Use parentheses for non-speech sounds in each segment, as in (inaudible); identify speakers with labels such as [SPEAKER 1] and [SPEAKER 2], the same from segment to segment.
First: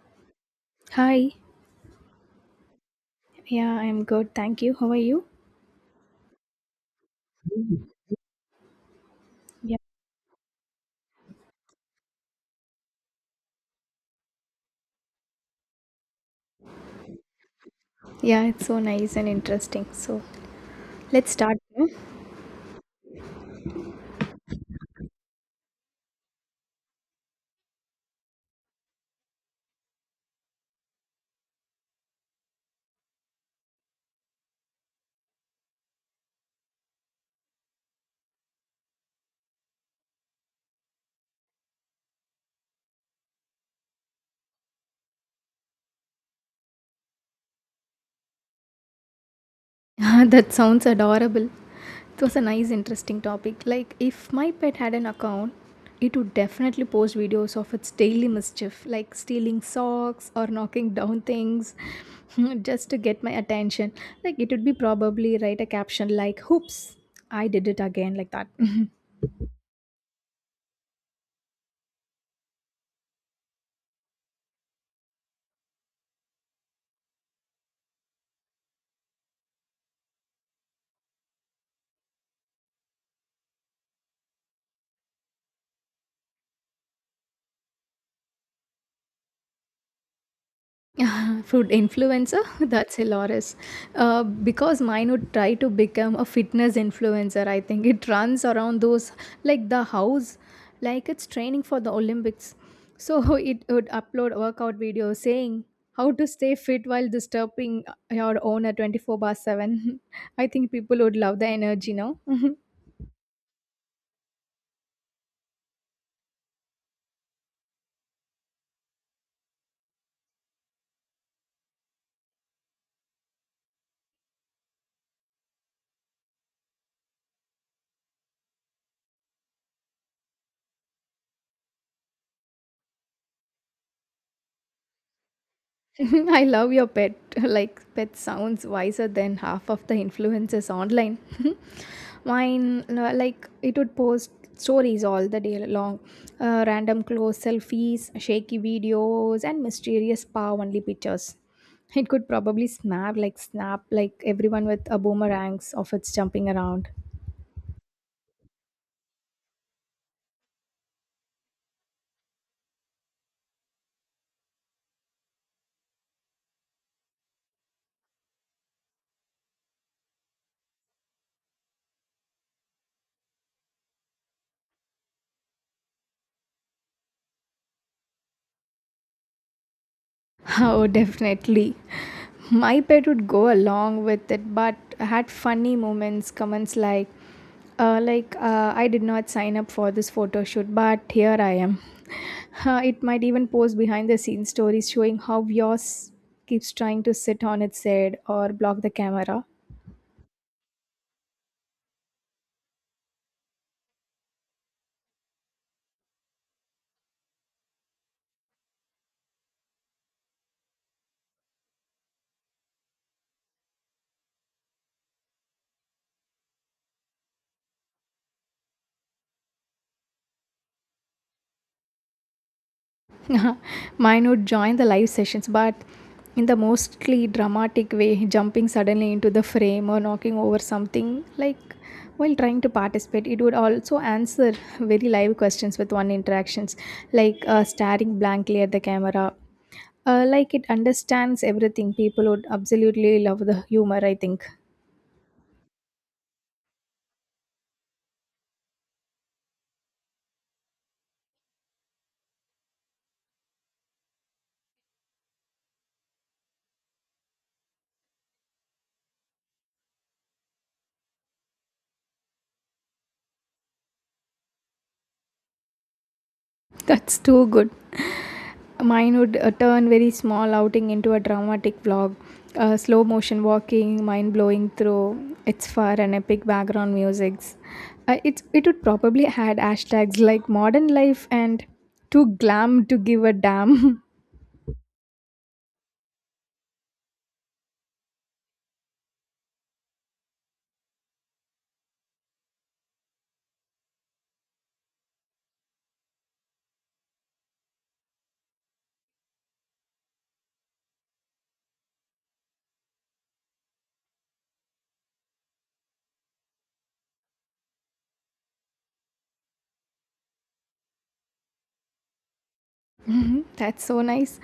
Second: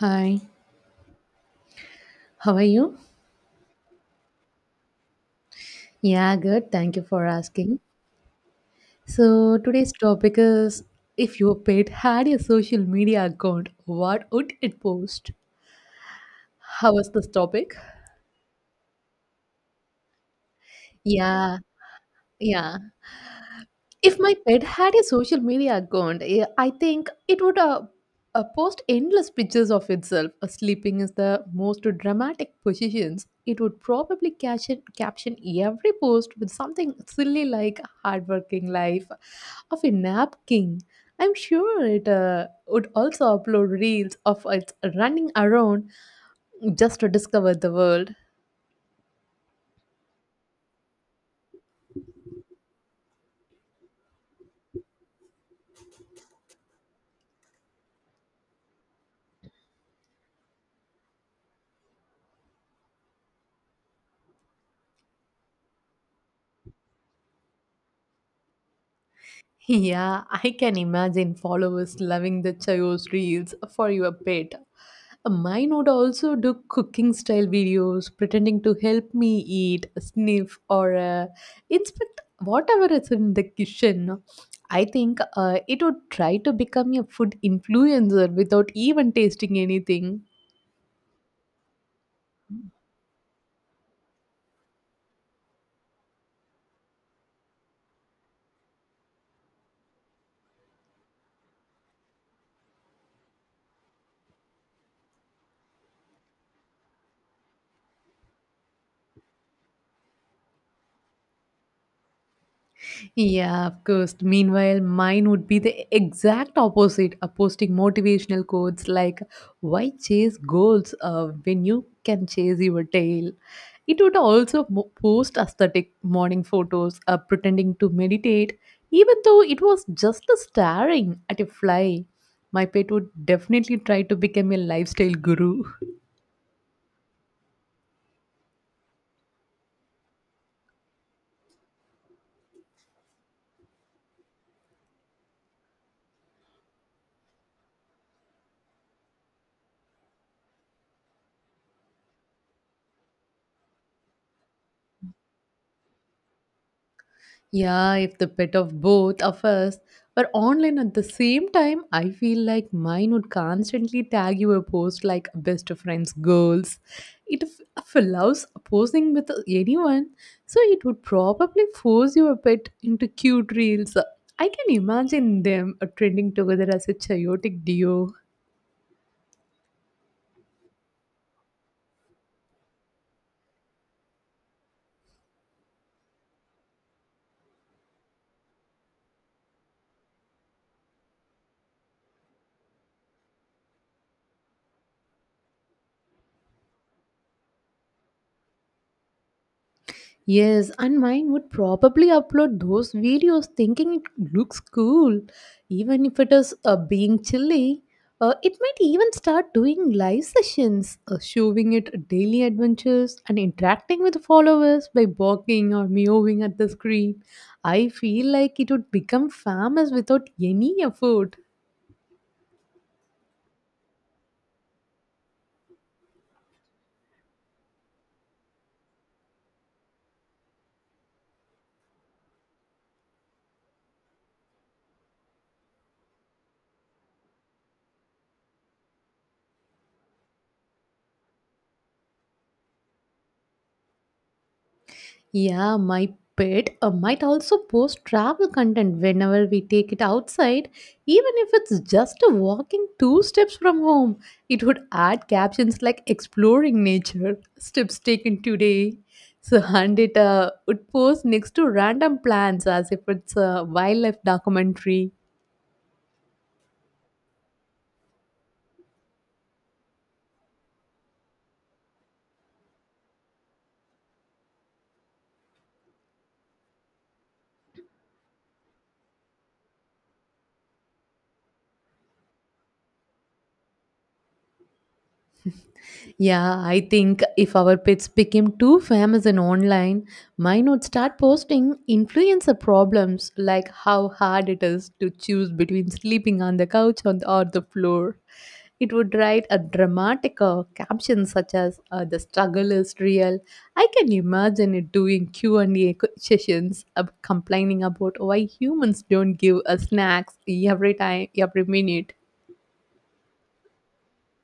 [SPEAKER 1] Hi,
[SPEAKER 2] Hi.
[SPEAKER 1] how are you?
[SPEAKER 2] Yeah, I'm good. Thank you. How are you?
[SPEAKER 1] Yeah, good. Thank you for asking. So,
[SPEAKER 2] Yeah.
[SPEAKER 1] today's topic is if your pet had a social media account, what would it post? How was this topic?
[SPEAKER 2] Yeah, it's so nice and interesting. So let's
[SPEAKER 1] Yeah,
[SPEAKER 2] start. No?
[SPEAKER 1] yeah. If my pet had a social media account, I think it would post endless pictures of itself sleeping is the most dramatic positions. It would probably caption every post with something silly like hardworking life of a nap king. I'm sure it would also upload reels of it running around just to discover the world.
[SPEAKER 2] (laughs) Ah, that sounds adorable. It was a nice, interesting topic. Like, if my pet had an account, it would definitely post videos of its daily mischief, like stealing socks or knocking down things (laughs) just to get my attention. Like, it would be probably write a caption like, Hoops, I did it again, like that. (laughs)
[SPEAKER 1] Yeah, I can imagine followers loving the Chayos reels for your pet. Mine would also do cooking style videos, pretending to help me eat, sniff, or inspect whatever is in the kitchen. I think it would try to become a food influencer without even tasting anything.
[SPEAKER 2] (laughs) Food influencer? (laughs) That's hilarious. Because mine would try to become a fitness influencer, I think. It runs around those, like the house, like it's training for the Olympics. So (laughs) it would upload workout videos saying how to stay fit while disturbing your owner 24 by 7. (laughs) I think people would love the energy, no? (laughs)
[SPEAKER 1] Yeah, of course. Meanwhile, mine would be the exact opposite, posting motivational quotes like, why chase goals when you can chase your tail? It would also post aesthetic morning photos, pretending to meditate, even though it was just a staring at a fly. My pet would definitely try to become a lifestyle guru.
[SPEAKER 2] (laughs) I love your pet. (laughs) Like, pet sounds wiser than half of the influencers online. (laughs) Mine, no, like, it would post stories all the day long random close selfies, shaky videos, and mysterious paw only pictures. It could probably snap, like everyone with a boomerangs of its jumping around.
[SPEAKER 1] Yeah, if the pet of both of us were online at the same time, I feel like mine would constantly tag you a post like best friends goals. It allows posing with anyone, so it would probably force you a bit into cute reels. I can imagine them trending together as a chaotic duo.
[SPEAKER 2] (laughs) Oh, definitely. My pet would go along with it, but had funny moments, comments like, I did not sign up for this photo shoot, but here I am. (laughs) It might even post behind the scenes stories showing how yours keeps trying to sit on its head or block the camera.
[SPEAKER 1] Yes, and mine would probably upload those videos thinking it looks cool. Even if it is being chilly, it might even start doing live sessions, showing it daily adventures and interacting with followers by barking or meowing at the screen. I feel like it would become famous without any effort.
[SPEAKER 2] (laughs) Mine would join the live sessions, but in the mostly dramatic way, jumping suddenly into the frame or knocking over something like while trying to participate. It would also answer very live questions with one interactions, like staring blankly at the camera. Like it understands everything. People would absolutely love the humor, I think.
[SPEAKER 1] Yeah, my pet might also post travel content whenever we take it outside, even if it's just a walking two steps from home. It would add captions like exploring nature, steps taken today. So, (laughs) and it would post next to random plants as if it's a wildlife documentary.
[SPEAKER 2] That's too good. Mine would turn very small outing into a dramatic vlog. Slow motion walking, mind blowing through, it's far and epic background musics. It would probably had hashtags like modern life and too glam to give a damn. (laughs)
[SPEAKER 1] Yeah, I think if our pets became too famous in online, mine would start posting influencer problems like how hard it is to choose between sleeping on the couch on the, or the floor. It would write a dramatic caption such as "The struggle is real." I can imagine it doing Q and A sessions, complaining about why humans don't give us snacks every time, every minute.
[SPEAKER 2] Mhm. That's so nice.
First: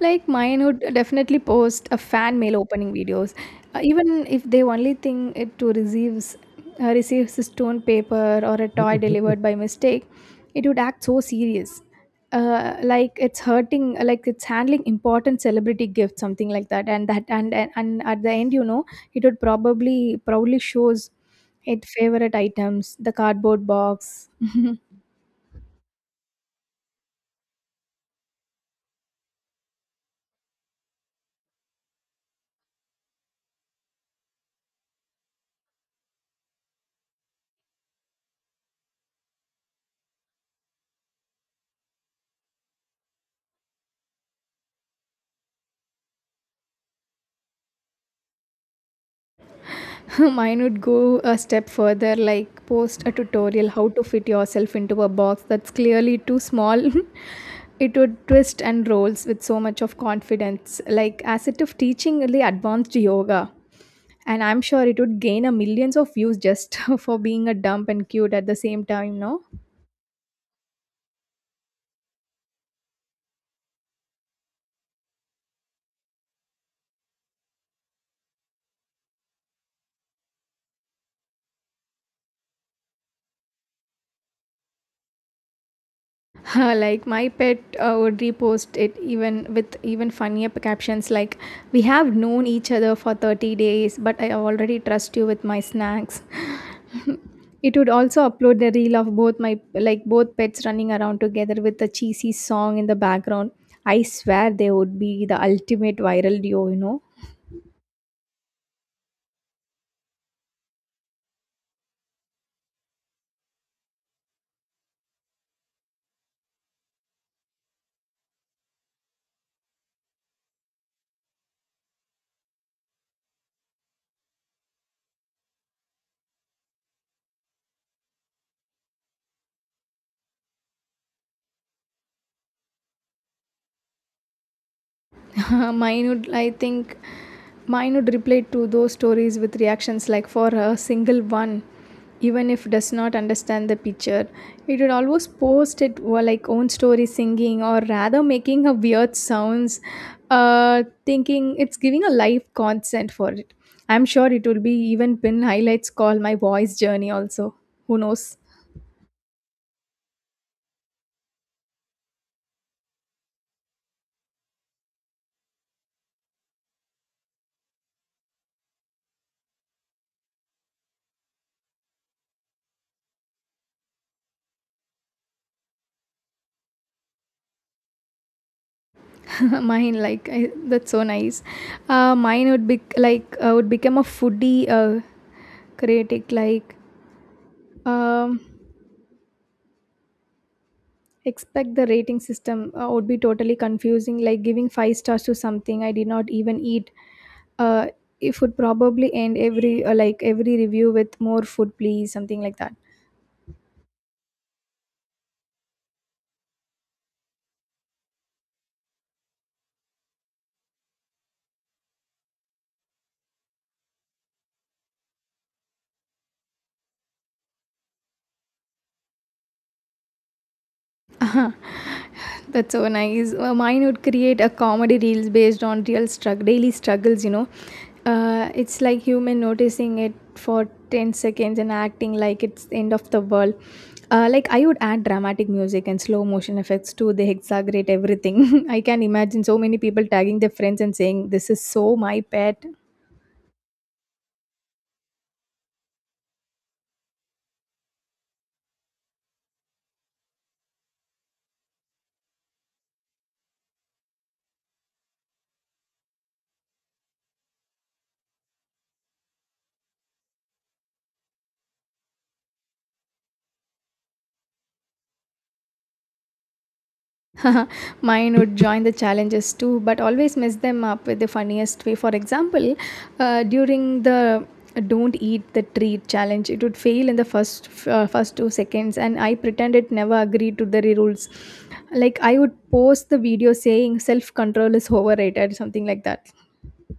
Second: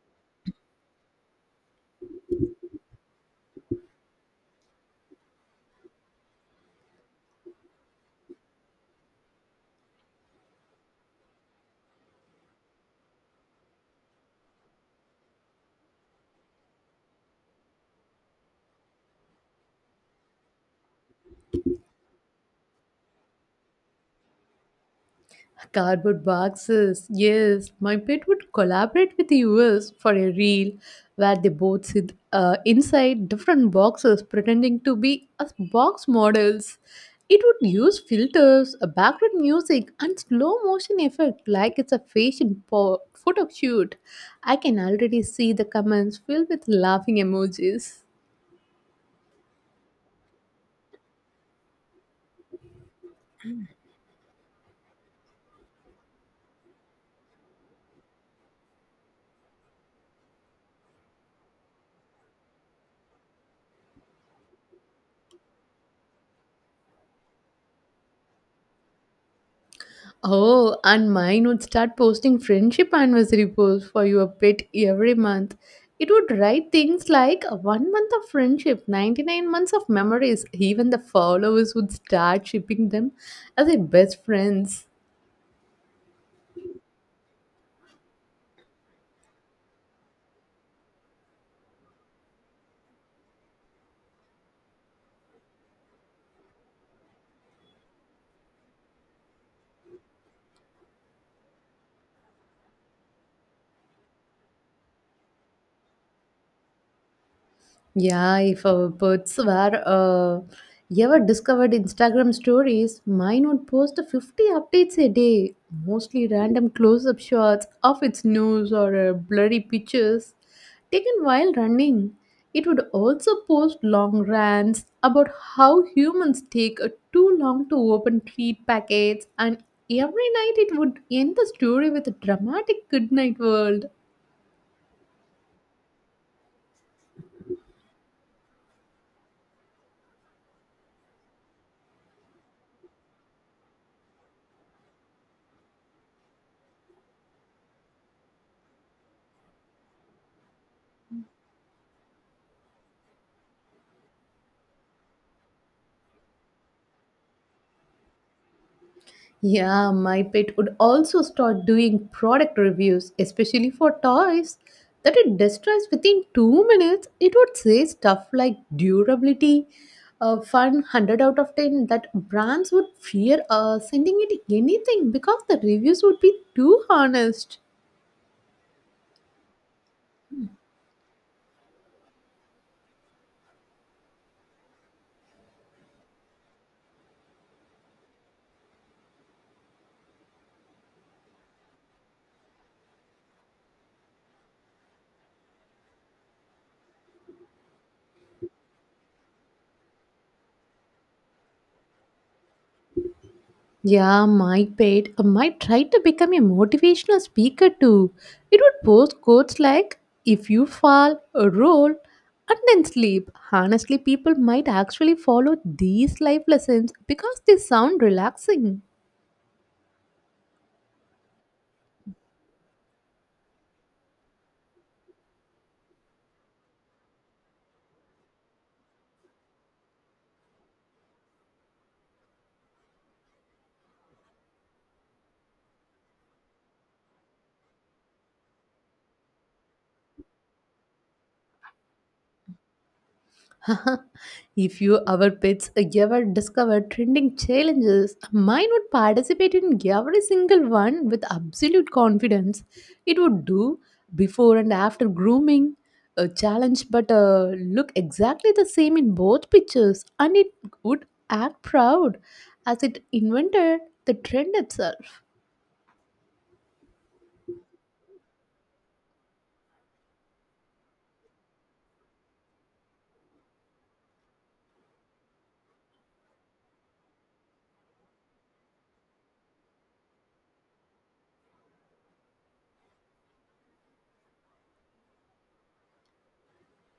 [SPEAKER 2] Like mine would definitely post a fan mail opening videos, even if they only thing it to receives a stone paper or a toy (laughs) delivered by mistake. It would act so serious, like it's hurting, like it's handling important celebrity gift, something like that. And at the end, it would probably proudly shows it favorite items, the cardboard box,
[SPEAKER 1] Cardboard boxes, yes. My pet would collaborate with us for a reel where they both sit inside different boxes pretending to be as box models. It would use filters, a background music, and slow motion effect like it's a fashion photo shoot. I can already see the comments filled with laughing emojis.
[SPEAKER 2] (laughs) Mine would go a step further, like post a tutorial how to fit yourself into a box that's clearly too small. (laughs) It would twist and rolls with so much of confidence, like as it if teaching really advanced yoga. And I'm sure it would gain a millions of views just (laughs) for being a dump and cute at the same time, no?
[SPEAKER 1] Oh, and mine would start posting friendship anniversary posts for your pet every month. It would write things like one month of friendship, 99 months of memories. Even the followers would start shipping them as their best friends.
[SPEAKER 2] (laughs) Like my pet would repost it even with even funnier captions like we have known each other for 30 days but I already trust you with my snacks. It would also upload the reel of both my like both pets running around together with a cheesy song in the background. I swear they would be the ultimate viral duo, you know.
[SPEAKER 1] Yeah, if birds were ever discovered Instagram stories, mine would post 50 updates a day, mostly random close up shots of its nose or blurry pictures taken while running. It would also post long rants about how humans take too long to open treat packets, and every night it would end the story with a dramatic goodnight world.
[SPEAKER 2] (laughs) mine would, I think, mine would, reply to those stories with reactions like for a single one, even if does not understand the picture. It would always post it or like own story singing or rather making a weird sounds, thinking it's giving a live consent for it. I'm sure it will be even pin highlights call my voice journey also. Who knows?
[SPEAKER 1] Yeah, my pet would also start doing product reviews, especially for toys that it destroys within 2 minutes. It would say stuff like durability, fun, 100 out of 10, that brands would fear sending it anything because the reviews would be too honest.
[SPEAKER 2] (laughs) Mine, that's so nice. Uh, mine would be like uh, would become a foodie critic like um, expect the rating system would be totally confusing like giving five stars to something I did not even eat. uh, it would probably end every review with more food please something like that.
[SPEAKER 1] Yeah, my pet might try to become a motivational speaker too. It would post quotes like, if you fall, roll, and then sleep. Honestly, people might actually follow these life lessons because they sound relaxing.
[SPEAKER 2] (laughs) That's so nice. Mine would create a comedy reels based on real struggle, daily struggles. You know, it's like human noticing it for 10 seconds and acting like it's the end of the world. Like I would add dramatic music and slow motion effects to they exaggerate everything. (laughs) I can imagine so many people tagging their friends and saying, "This is so my pet."
[SPEAKER 1] (laughs) if you our pets ever discover trending challenges, mine would participate in every single one with absolute confidence. It would do before and after grooming a challenge, but look exactly the same in both pictures, and it would act proud as it invented the trend itself.
[SPEAKER 2] (laughs) Mine would join the challenges too, but always mess them up with the funniest way. For example, during the "Don't eat the treat" challenge, it would fail in the first 2 seconds, and I pretend it never agreed to the rules. Like I would post the video saying "self control is overrated" something like that.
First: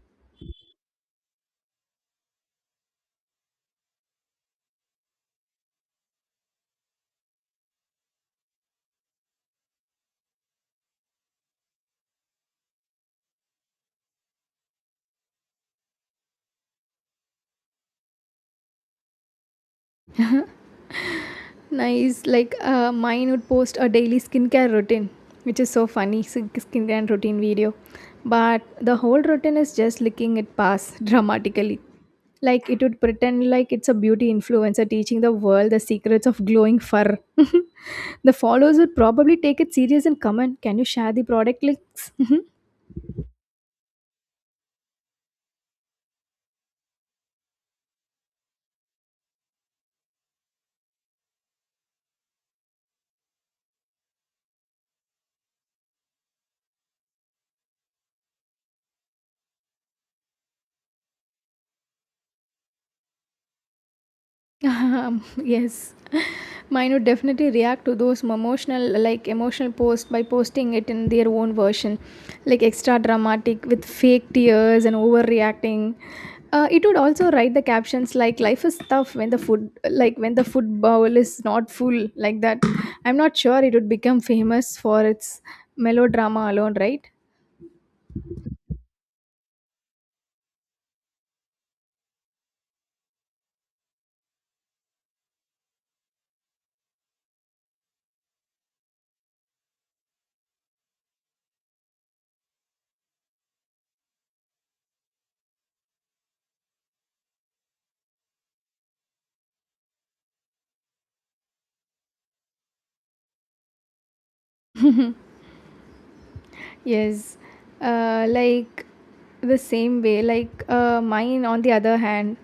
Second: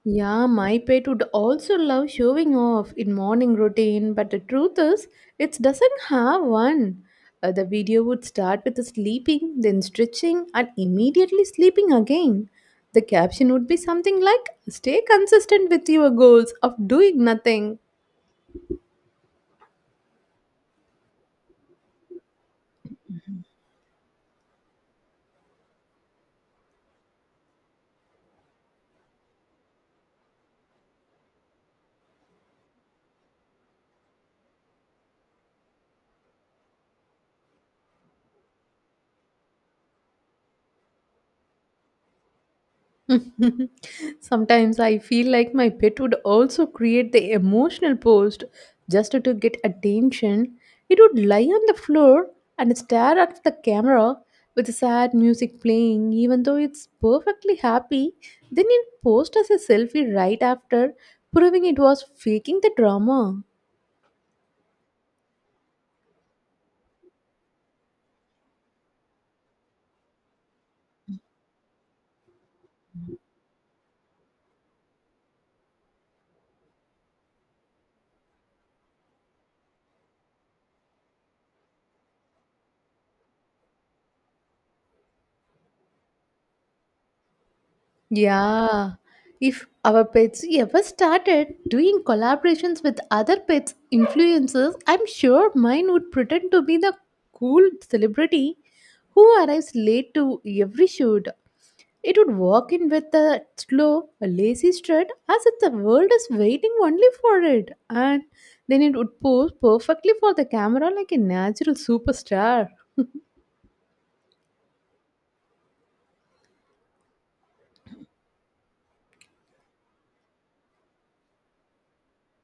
[SPEAKER 1] Yeah, my pet would also love showing off in morning routine, but the truth is, it doesn't have one. The video would start with sleeping, then stretching, and immediately sleeping again. The caption would be something like, stay consistent with your goals of doing nothing.
[SPEAKER 2] Nice like mine would post a daily skincare routine which is so funny skincare routine video, but the whole routine is just licking it past (laughs) dramatically. Like it would pretend like it's a beauty influencer teaching the world the secrets of glowing fur. (laughs) The followers would probably take it serious and comment can you share the product links. (laughs)
[SPEAKER 1] (laughs) Sometimes I feel like my pet would also create the emotional post just to get attention. It would lie on the floor and stare at the camera with sad music playing, even though it's perfectly happy. Then it post as a selfie right after, proving it was faking the drama.
[SPEAKER 2] (laughs) Yes, (laughs) mine would definitely react to those emotional, like emotional posts by posting it in their own version, like extra dramatic with fake tears and overreacting. It would also write the captions like "Life is tough when the food, like when the food bowl is not full," like that. I'm not sure it would become famous for its melodrama alone, right?
[SPEAKER 1] Yeah. If our pets ever started doing collaborations with other pets influencers, I'm sure mine would pretend to be the cool celebrity who arrives late to every shoot. It would walk in with a lazy strut as if the world is waiting only for it. And then it would pose perfectly for the camera like a natural superstar.
[SPEAKER 2] Yes, like the same way, like mine, on the other hand,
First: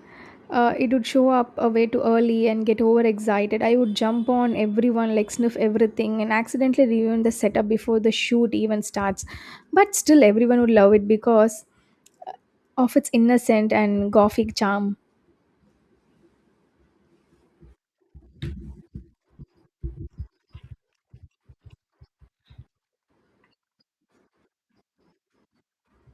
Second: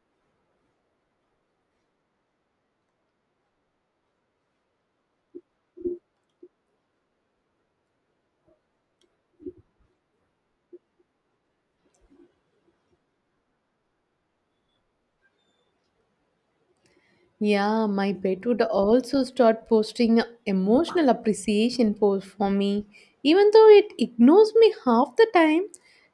[SPEAKER 2] it would show up way too early and get overexcited. I would jump on everyone, like sniff everything, and accidentally ruin the setup before the shoot even starts. But still, everyone would love it because of its innocent and gothic charm.
[SPEAKER 1] Yeah, my pet would also start posting emotional appreciation posts for me. Even though it ignores me half the time,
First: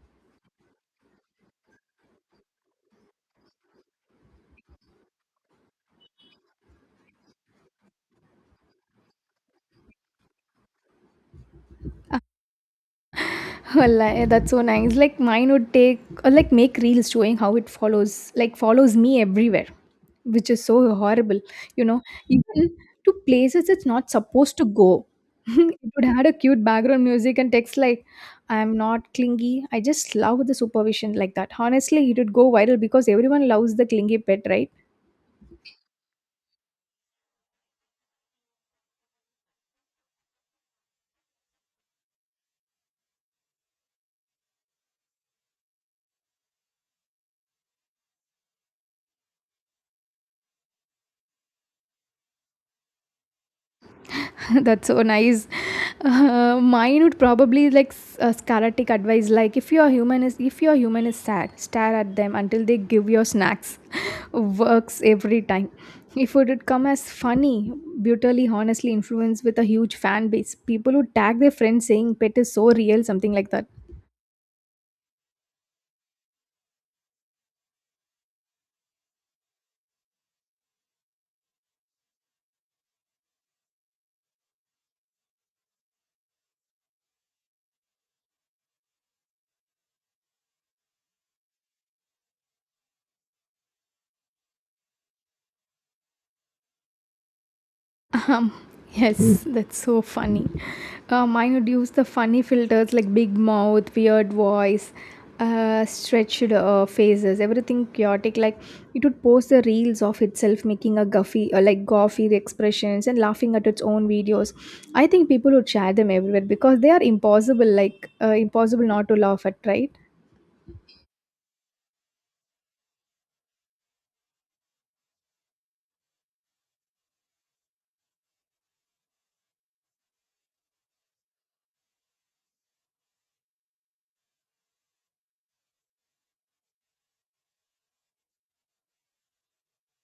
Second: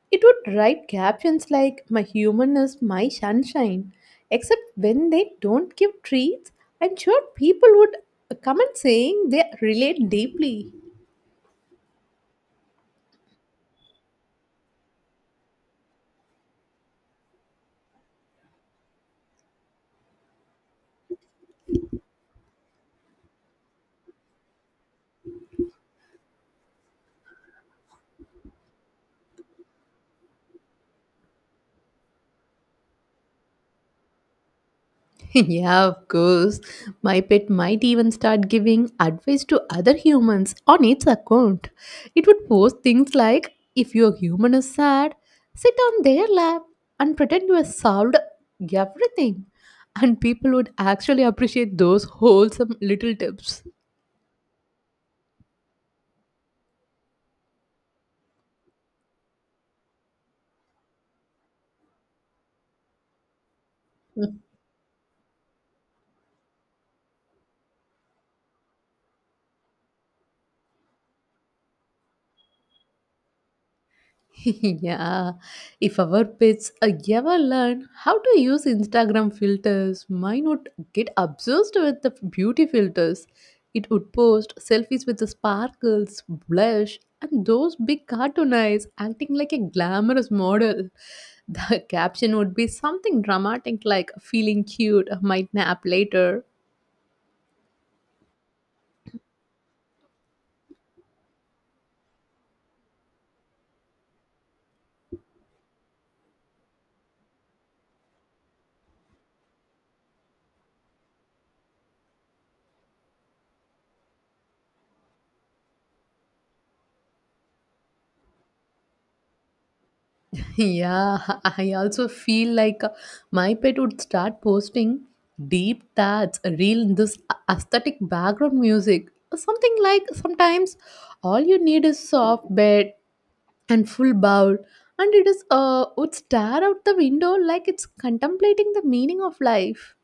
[SPEAKER 1] it would write captions like, my human is my sunshine. Except when they don't give treats, I'm sure people would comment saying they relate deeply.
[SPEAKER 2] (laughs) Wallahi, that's so nice. Like mine would take or like make reels showing how it follows, like follows me everywhere, which is so horrible. You know, even to places it's not supposed to go. (laughs) It would had a cute background music and text like, "I'm not clingy. I just love the supervision like that." Honestly, it would go viral because everyone loves the clingy pet, right?
[SPEAKER 1] (laughs) Yeah, of course. My pet might even start giving advice to other humans on its account. It would post things like if your human is sad, sit on their lap and pretend you have solved everything. And people would actually appreciate those wholesome little tips.
[SPEAKER 2] (laughs) That's so nice. Mine would probably like karate advice like if your human is sad stare at them until they give you snacks. (laughs) Works every time. If it would come as funny brutally honestly influenced with a huge fan base, people would tag their friends saying pet is so real something like that.
[SPEAKER 1] (laughs) Yeah, if our pets ever learn how to use Instagram filters, mine would get obsessed with the beauty filters. It would post selfies with the sparkles, blush, and those big cartoon eyes acting like a glamorous model. The (laughs) caption would be something dramatic like feeling cute, might nap later.
[SPEAKER 2] Um, yes, that's so funny. Mine would use the funny filters like big mouth, weird voice, stretched faces, everything chaotic. Like it would post the reels of itself, making a guffy, goffy expressions and laughing at its own videos. I think people would share them everywhere because they are impossible, impossible not to laugh at, right?
[SPEAKER 1] Yeah, (laughs) I also feel like my pet would start posting deep thoughts, real in this aesthetic background music. Something like sometimes all you need is soft bed and full bowl, and it is would stare out the window like it's contemplating the meaning of life.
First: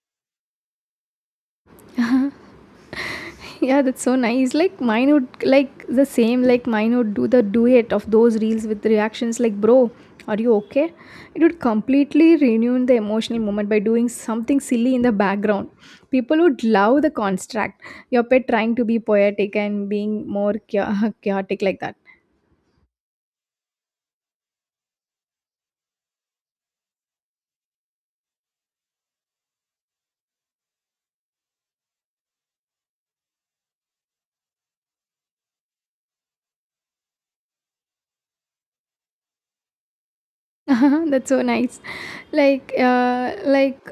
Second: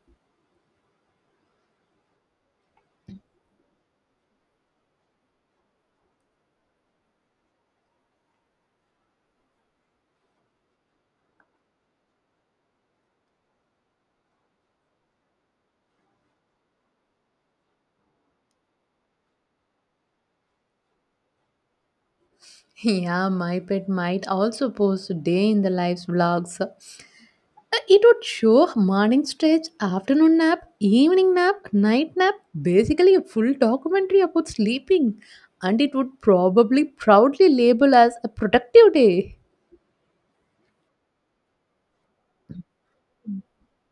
[SPEAKER 2] (laughs) Yeah, that's so nice. Like mine would like the same like mine would do the duet of those reels with reactions like bro are you okay. It would completely renew the emotional moment by doing something silly in the background. People would love the construct your pet trying to be poetic and being more (laughs) chaotic like that.
[SPEAKER 1] Yeah, my pet might also post day in the life's vlogs. It would show morning stretch, afternoon nap, evening nap, night nap, basically a full documentary about sleeping. And it would probably proudly label as a productive day.
[SPEAKER 2] (laughs) That's so nice. Like,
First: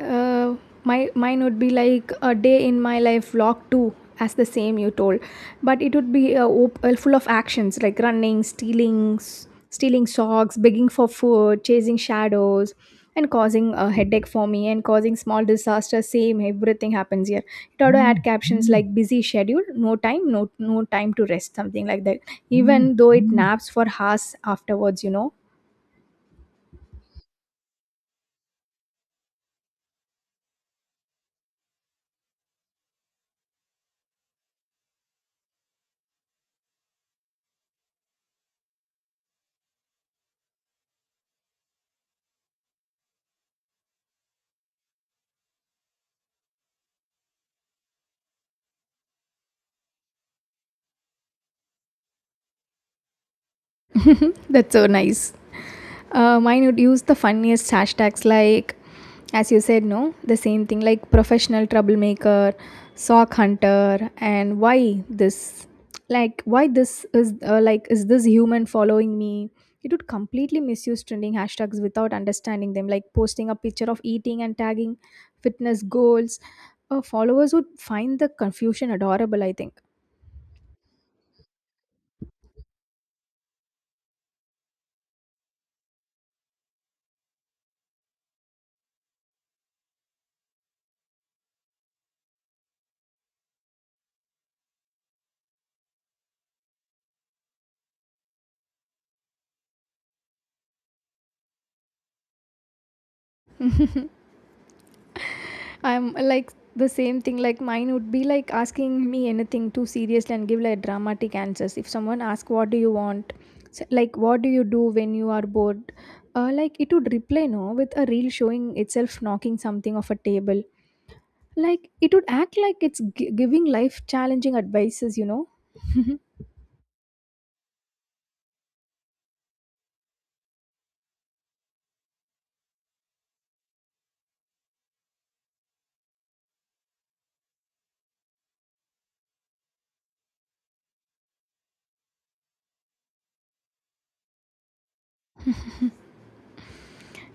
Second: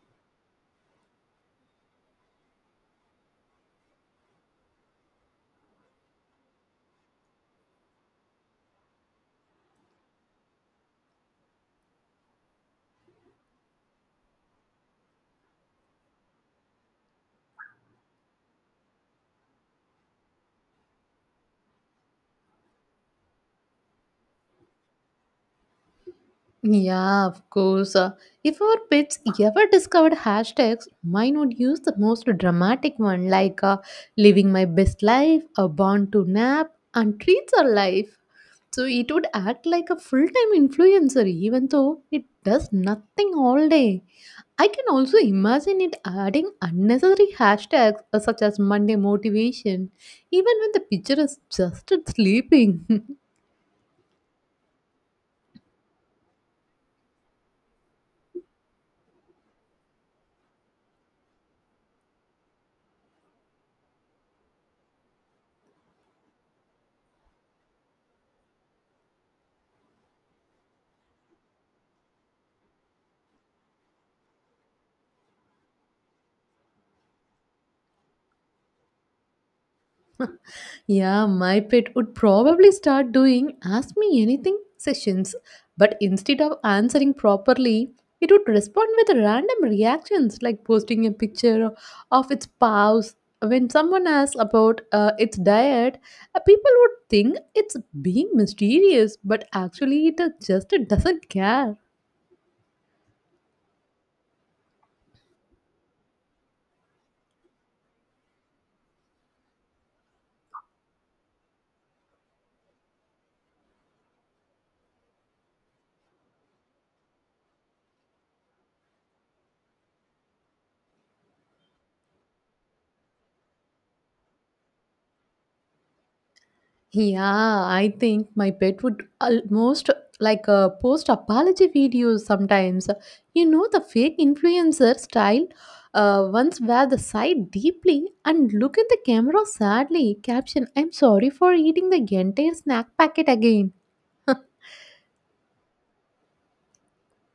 [SPEAKER 2] uh, my mine would be like a day in my life vlog too, as the same you told, but it would be full of actions like running, stealing, stealing socks, begging for food, chasing shadows, and causing a headache for me and causing small disasters. Same, everything happens here. It ought to add captions like busy schedule, no time to rest, something like that. Even though it naps for hours afterwards, you know.
[SPEAKER 1] Yeah, of course. If our pets ever discovered hashtags, mine would use the most dramatic one like living my best life, a born to nap, and treats are life. So it would act like a full time influencer even though it does nothing all day. I can also imagine it adding unnecessary hashtags such as Monday motivation, even when the picture is just it sleeping.
[SPEAKER 2] (laughs) That's so nice. Mine would use the funniest hashtags like, as you said, no, the same thing like professional troublemaker, sock hunter, and why this is is this human following me? It would completely misuse trending hashtags without understanding them, like posting a picture of eating and tagging fitness goals. Followers would find the confusion adorable, I think.
[SPEAKER 1] (laughs) Yeah, my pet would probably start doing ask me anything sessions, but instead of answering properly, it would respond with random reactions like posting a picture of its paws. When someone asks about its diet, people would think it's being mysterious, but actually it just doesn't care.
[SPEAKER 2] (laughs) I'm like the same thing. Like mine would be like asking me anything too seriously and give like dramatic answers. If someone asks, "What do you want?" So, like, "What do you do when you are bored?" Like it would reply no with a reel showing itself knocking something off a table. Like it would act like it's giving life challenging advices, you know.
[SPEAKER 1] Yeah, I think my pet would almost like post apology videos sometimes. The fake influencer style ones wear the side deeply and look at the camera sadly. Caption I'm sorry for eating the entire snack packet again. (laughs)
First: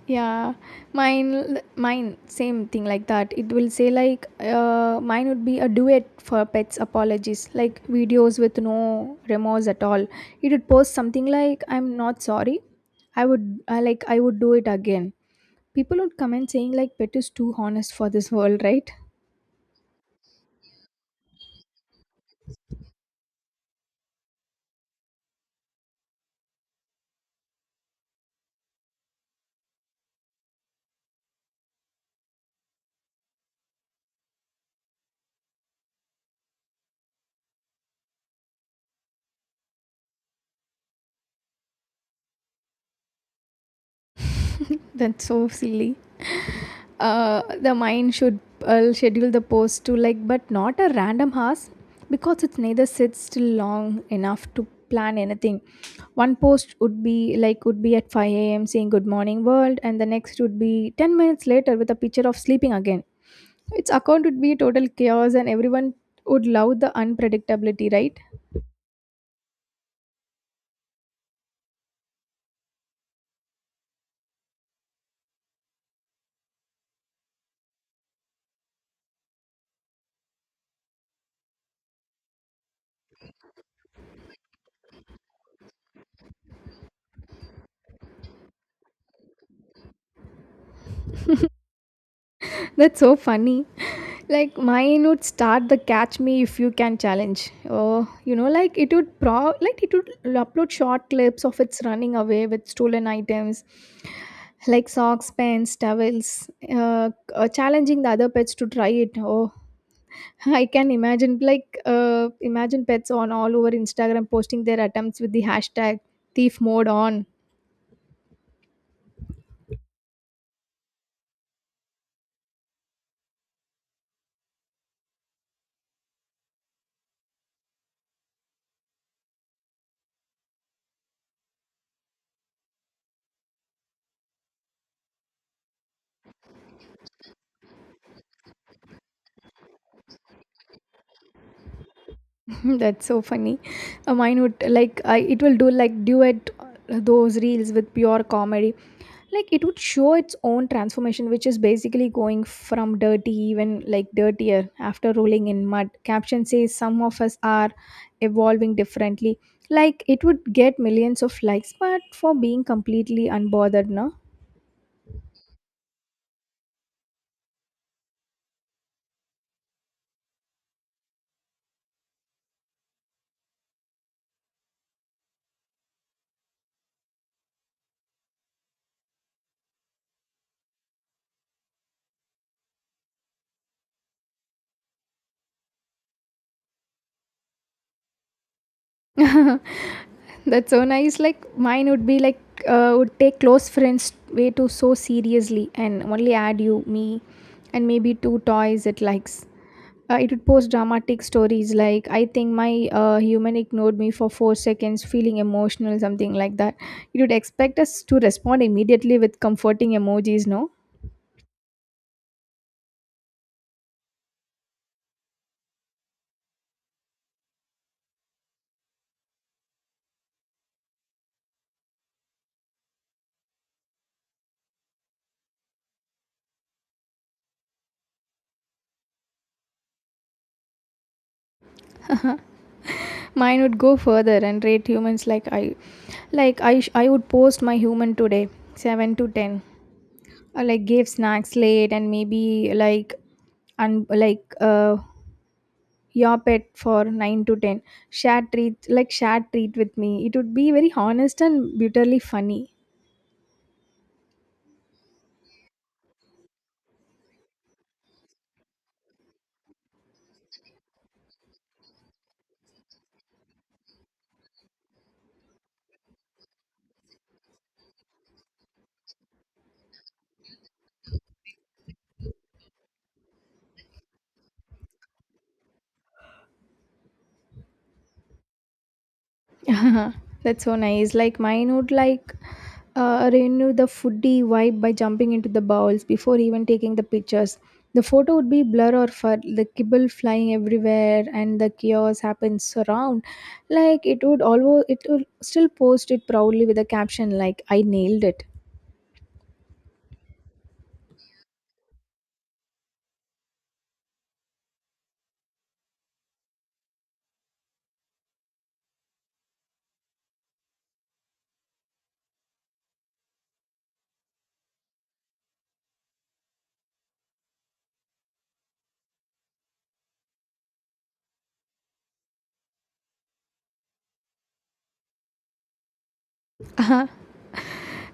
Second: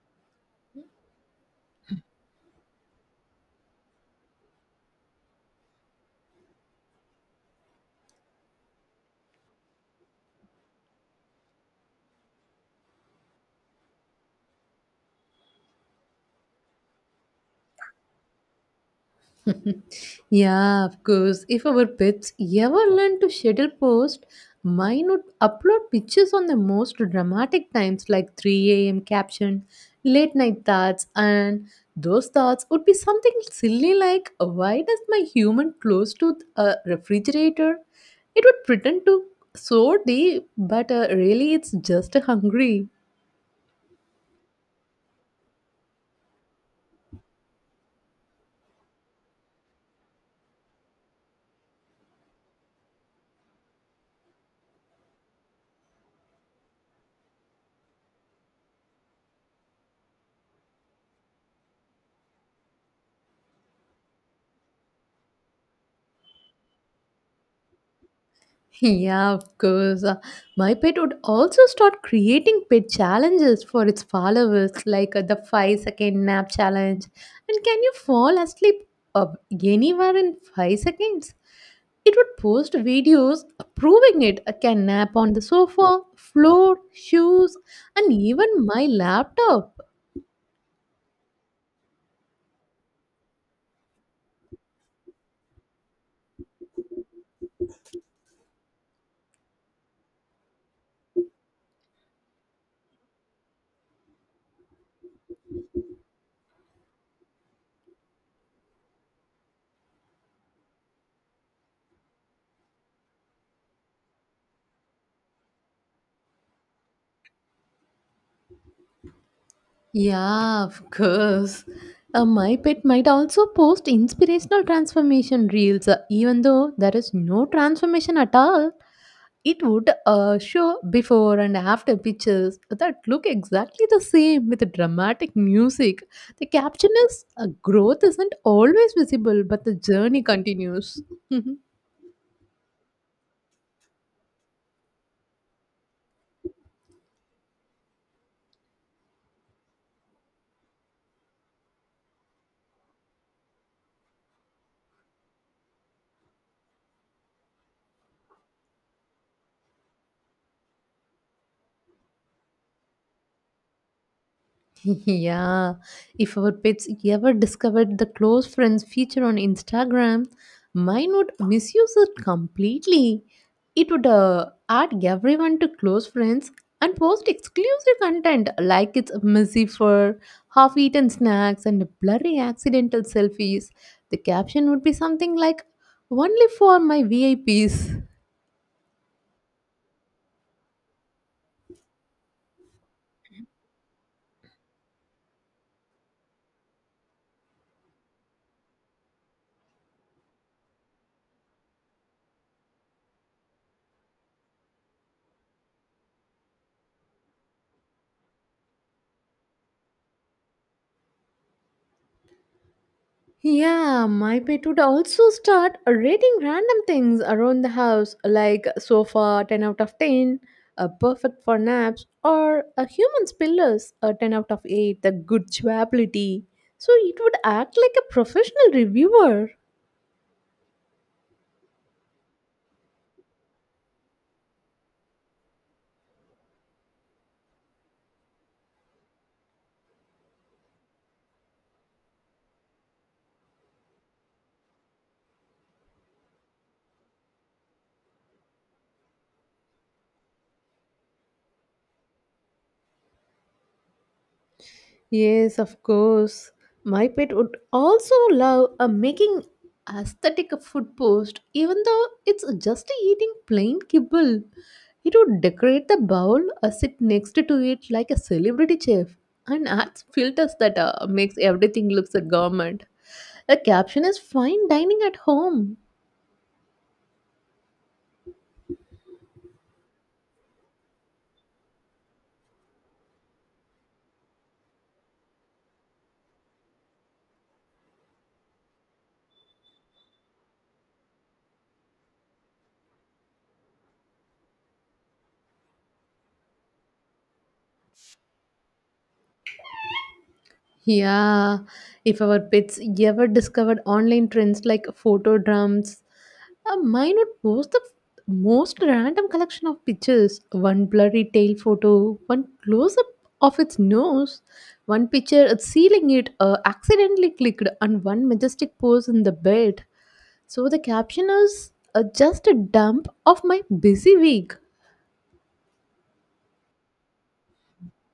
[SPEAKER 2] Yeah, mine, mine, same thing like that. It will say like, mine would be a duet for pets apologies, like videos with no remorse at all. It would post something like, "I'm not sorry. "I would, I would do it again." People would comment saying "Pet is too honest for this world, (laughs) right?"
[SPEAKER 1] (laughs) Yeah, of course. If our pets ever learn to schedule post, mine would upload pictures on the most dramatic times like 3 a.m. caption, late night thoughts, and those thoughts would be something silly like, why does my human close to a refrigerator? It would pretend to so deep, but really it's just hungry.
[SPEAKER 2] That's so silly. The mind should schedule the post to like but not a random hours, because it neither sits still long enough to plan anything. One post would be like would be at 5 a.m saying good morning world, and the next would be 10 minutes later with a picture of sleeping again. Its account would be total chaos and everyone would love the unpredictability, right?
[SPEAKER 1] Yeah, of course. My pet would also start creating pet challenges for its followers, like the 5-second nap challenge. And can you fall asleep uh, anywhere in 5 seconds? It would post videos proving it can nap on the sofa, floor, shoes, and even my laptop.
[SPEAKER 2] (laughs) That's so funny. (laughs) Like mine would start the catch me if you can challenge. Oh, you know, like it would upload short clips of its running away with stolen items, like socks, pens, towels, challenging the other pets to try it. Oh, (laughs) I can imagine imagine pets on all over Instagram posting their attempts with the hashtag thief mode on.
[SPEAKER 1] Yeah, of course. My pet might also post inspirational transformation reels, even though there is no transformation at all. It would show before and after pictures that look exactly the same with dramatic music. The caption is growth isn't always visible, but the journey continues. (laughs)
[SPEAKER 2] (laughs) That's so funny. Mine would like I it will do like duet those reels with pure comedy. Like it would show its own transformation, which is basically going from dirty, even like dirtier after rolling in mud. Caption says some of us are evolving differently. Like it would get millions of likes, but for being completely unbothered.
[SPEAKER 1] (laughs) Yeah, if our pets ever discovered the close friends feature on Instagram, mine would misuse it completely. It would add everyone to close friends and post exclusive content like it's messy fur, half eaten snacks, and blurry accidental selfies. The caption would be something like, only for my VIPs.
[SPEAKER 2] No. (laughs) That's so nice. Like mine would be like would take close friends way too so seriously and only add you, me, and maybe two toys it likes. It would post dramatic stories like I think my human ignored me for 4 seconds, feeling emotional, something like that. It would expect us to respond immediately with comforting emojis. No,
[SPEAKER 1] Yeah, my pet would also start rating random things around the house like sofa 10 out of 10, a perfect for naps, or a human's pillows a 10 out of 8, the good chewability. So it would act like a professional reviewer.
[SPEAKER 2] mine would go further and rate humans like I would post my human today seven to ten, like gave snacks late and maybe like and like your pet for 9 to 10, shared treat with me. It would be very honest and bitterly funny.
[SPEAKER 1] Yes, of course. My pet would also love a making aesthetic food post, even though it's just eating plain kibble. It would decorate the bowl or sit next to it like a celebrity chef and adds filters that makes everything looks a gourmet. The caption is fine dining at home.
[SPEAKER 2] (laughs) That's so nice. Like mine would like renew the foodie vibe by jumping into the bowls before even taking the pictures. The photo would be blur or fur, the kibble flying everywhere, and the chaos happens around. It would still post it proudly with a caption like "I nailed it."
[SPEAKER 1] Yeah, if our pets ever discovered online trends like photo drums, mine would post the most random collection of pictures. One blurry tail photo, one close up of its nose, one picture at sealing it accidentally clicked, and one majestic pose in the bed. So the caption is just a dump of my busy week.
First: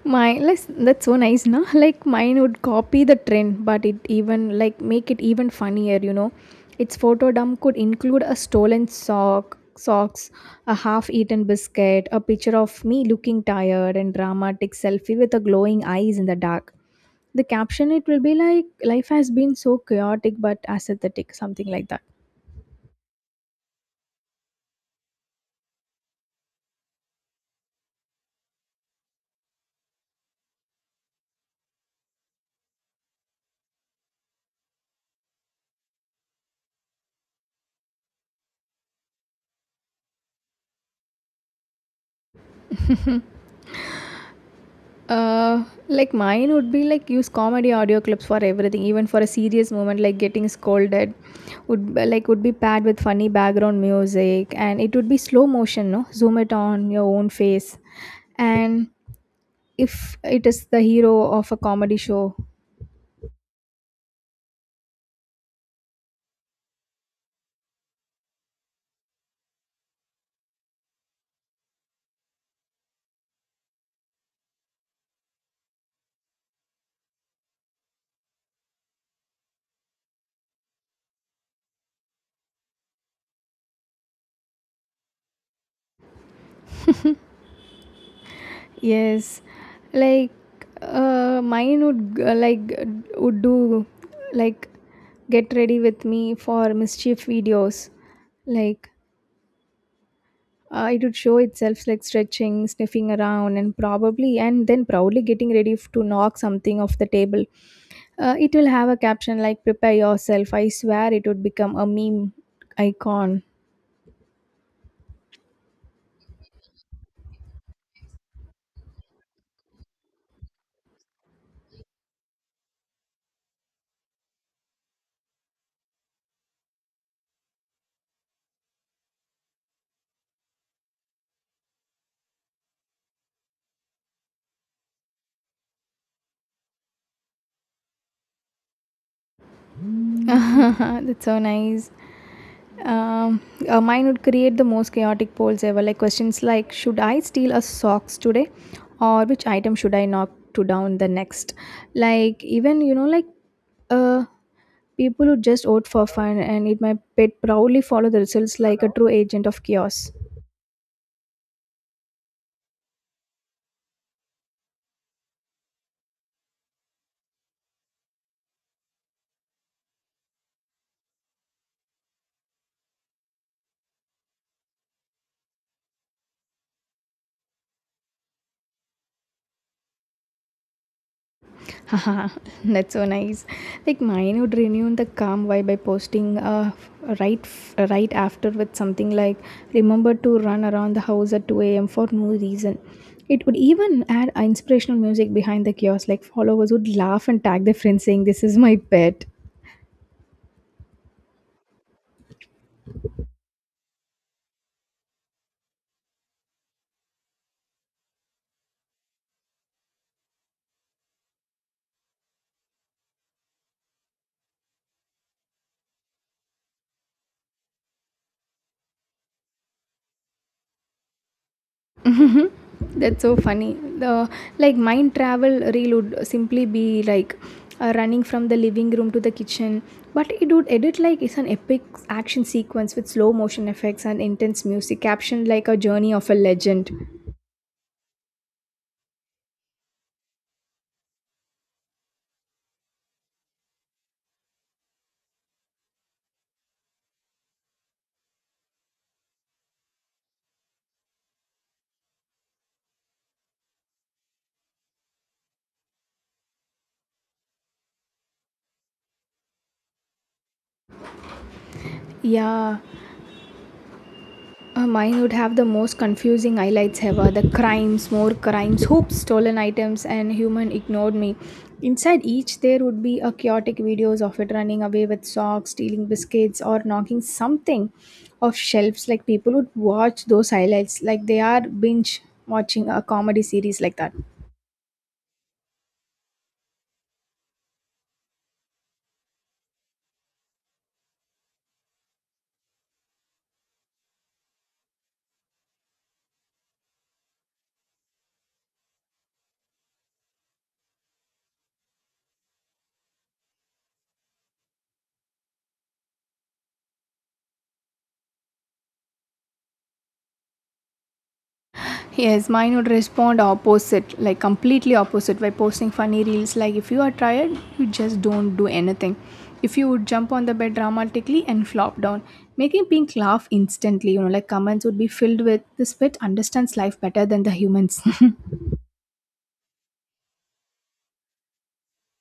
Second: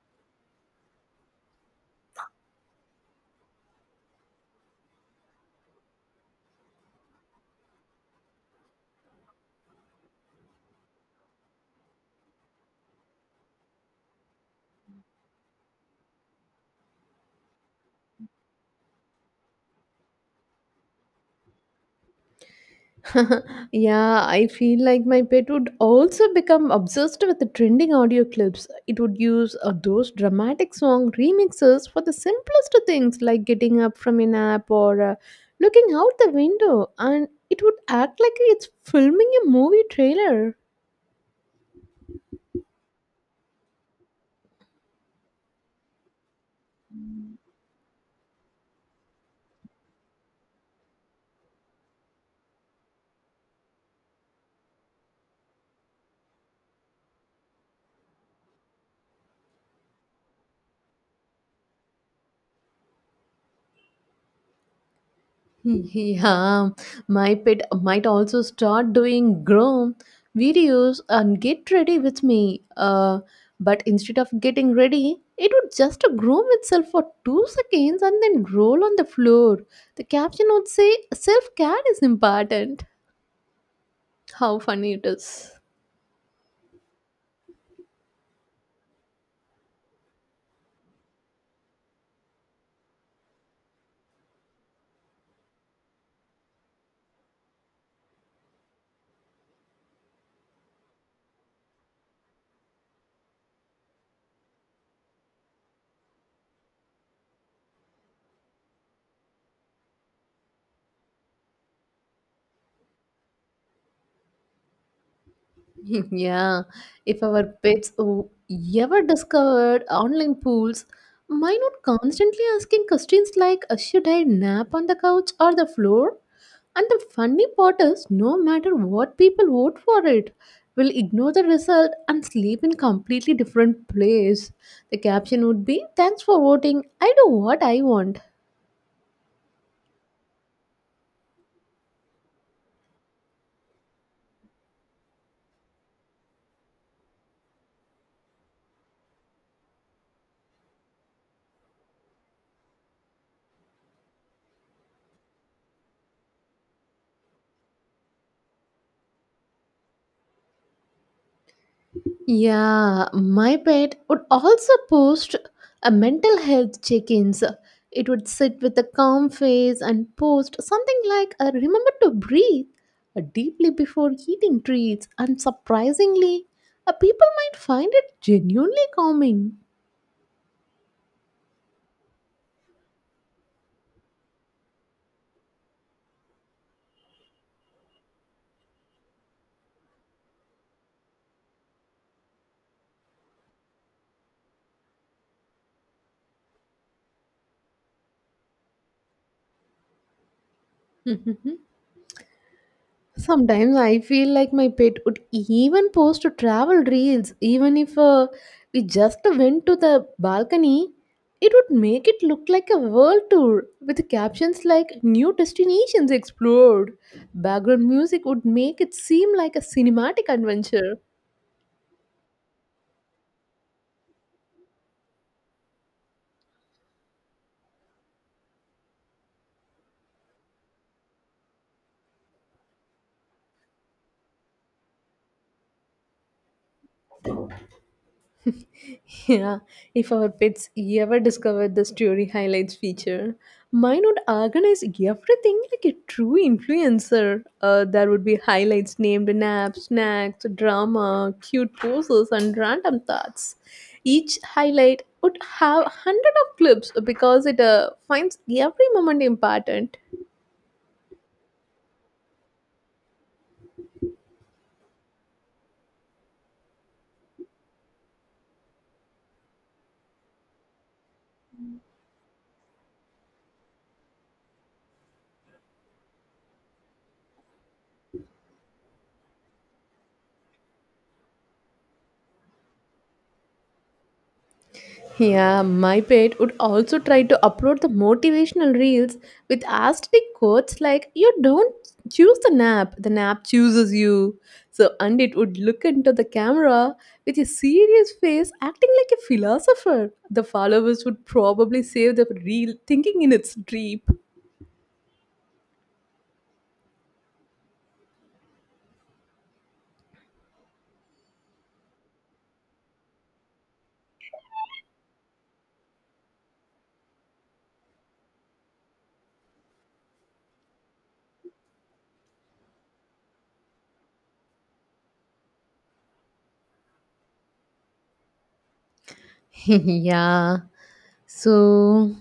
[SPEAKER 2] My that's so nice now. (laughs) Like mine would copy the trend, but it even make it even funnier, you know. Its photo dump could include a stolen sock socks, a half-eaten biscuit, a picture of me looking tired, and dramatic selfie with a glowing eyes in the dark. The caption it will be like life has been so chaotic but aesthetic, something like that.
[SPEAKER 1] (laughs) Yeah, I feel like my pet would also become obsessed with the trending audio clips. It would use those dramatic song remixes for the simplest things like getting up from a nap or looking out the window, and it would act like it's filming a movie trailer.
[SPEAKER 2] Uh, like mine would be like use comedy audio clips for everything, even for a serious moment like getting scolded. Would be- like would be paired with funny background music, and it would be slow motion, no, zoom it on your own face, and if it is the hero of a comedy show.
[SPEAKER 1] Yeah, my pet might also start doing groom videos and get ready with me. But instead of getting ready, it would just groom itself for 2 seconds and then roll on the floor. The caption would say, "Self care is important." How funny it is.
[SPEAKER 2] Yes, like mine would do like get ready with me for mischief videos, like it would show itself like stretching, sniffing around, and probably, and then proudly getting ready to knock something off the table. It will have a caption like, "Prepare yourself." I swear it would become a meme icon.
[SPEAKER 1] (laughs) Yeah, if our pets ever discovered online pools, mine would constantly asking questions like, should I nap on the couch or the floor?" And the funny part is, no matter what people vote for, it will ignore the result and sleep in completely different place. The caption would be, "Thanks for voting. I do what I want."
[SPEAKER 2] (laughs) That's so nice. Um, Mine would create the most chaotic polls ever. Like questions like, should I steal a socks today, or which item should I knock to down the next? Like even you know like uh People who just vote for fun, and it might pet proudly follow the results like a true agent of chaos.
[SPEAKER 1] Yeah, my pet would also post a mental health check-ins. It would sit with a calm face and post something like a remember to breathe deeply before eating treats, and surprisingly people might find it genuinely calming.
[SPEAKER 2] Haha, (laughs) that's so nice. Like mine would renew the calm vibe by posting right after with something like remember to run around the house at 2 a.m. for no reason. It would even add inspirational music behind the chaos. Like followers would laugh and tag their friends saying, "This is my pet."
[SPEAKER 1] (laughs) Sometimes I feel like my pet would even post to travel reels, even if we just went to the balcony. It would make it look like a world tour with captions like new destinations explored. Background music would make it seem like a cinematic adventure.
[SPEAKER 2] That's so funny. The like Mind travel reel would simply be like running from the living room to the kitchen, but it would edit like it's an epic action sequence with slow motion effects and intense music, captioned like a journey of a legend.
[SPEAKER 1] Yeah, if our pets ever discover the story highlights feature, mine would organize everything like a true influencer. There would be highlights named naps, snacks, drama, cute poses, and random thoughts. Each highlight would have hundred of clips because it finds every moment important.
[SPEAKER 2] Yeah. Mine would have the most confusing highlights ever: the crimes, more crimes, hoops, stolen items, and human ignored me. Inside each, there would be a chaotic videos of it running away with socks, stealing biscuits, or knocking something off shelves. Like people would watch those highlights like they are binge watching a comedy series like that.
[SPEAKER 1] Yeah, my pet would also try to upload the motivational reels with aesthetic quotes like, "You don't choose the nap chooses you." So, and it would look into the camera with a serious face, acting like a philosopher. The followers would probably save the reel thinking in its deep.
[SPEAKER 2] Yes, mine would respond opposite, like completely opposite, by posting funny reels. Like, if you are tired, you just don't do anything. If you would jump on the bed dramatically and flop down, making Pink laugh instantly, you know, like comments would be filled with this pet understands life better than the humans. (laughs)
[SPEAKER 1] (laughs) yeah. So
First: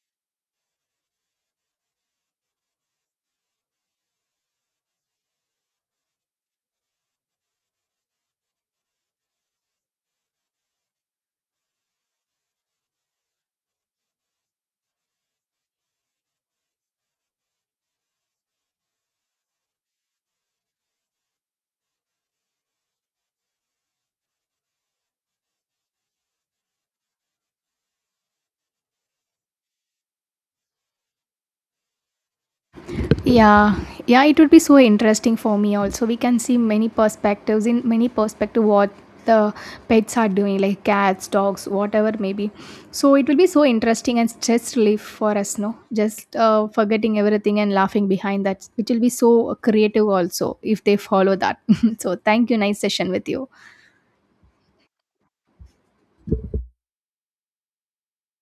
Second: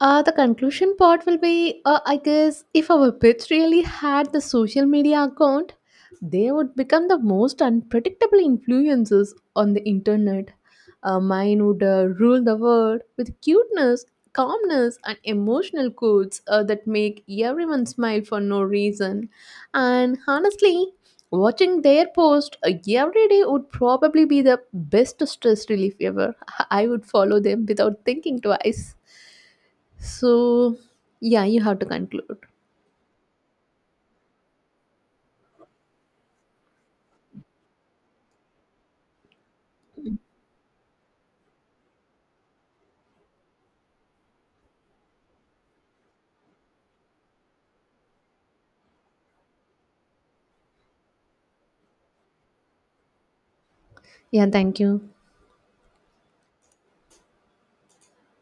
[SPEAKER 1] Uh, the conclusion part will be I guess if our pets really had the social media account, they would become the most unpredictable influencers on the internet. Mine would rule the world with cuteness, calmness, and emotional quotes that make everyone smile for no reason. And honestly, watching their post every day would probably be the best stress relief ever. (laughs) I would follow them without thinking twice. So, yeah, you have to conclude.
[SPEAKER 2] Yeah. Yeah, it would be so interesting for me. Also we can see many perspectives, in many perspective what the pets are doing, like cats, dogs, whatever maybe. So it will be so interesting and stress relief for us, no, just forgetting everything and laughing behind that, which will be so creative also if they follow that. (laughs) So thank you, nice session with you.
[SPEAKER 1] Yeah, thank you.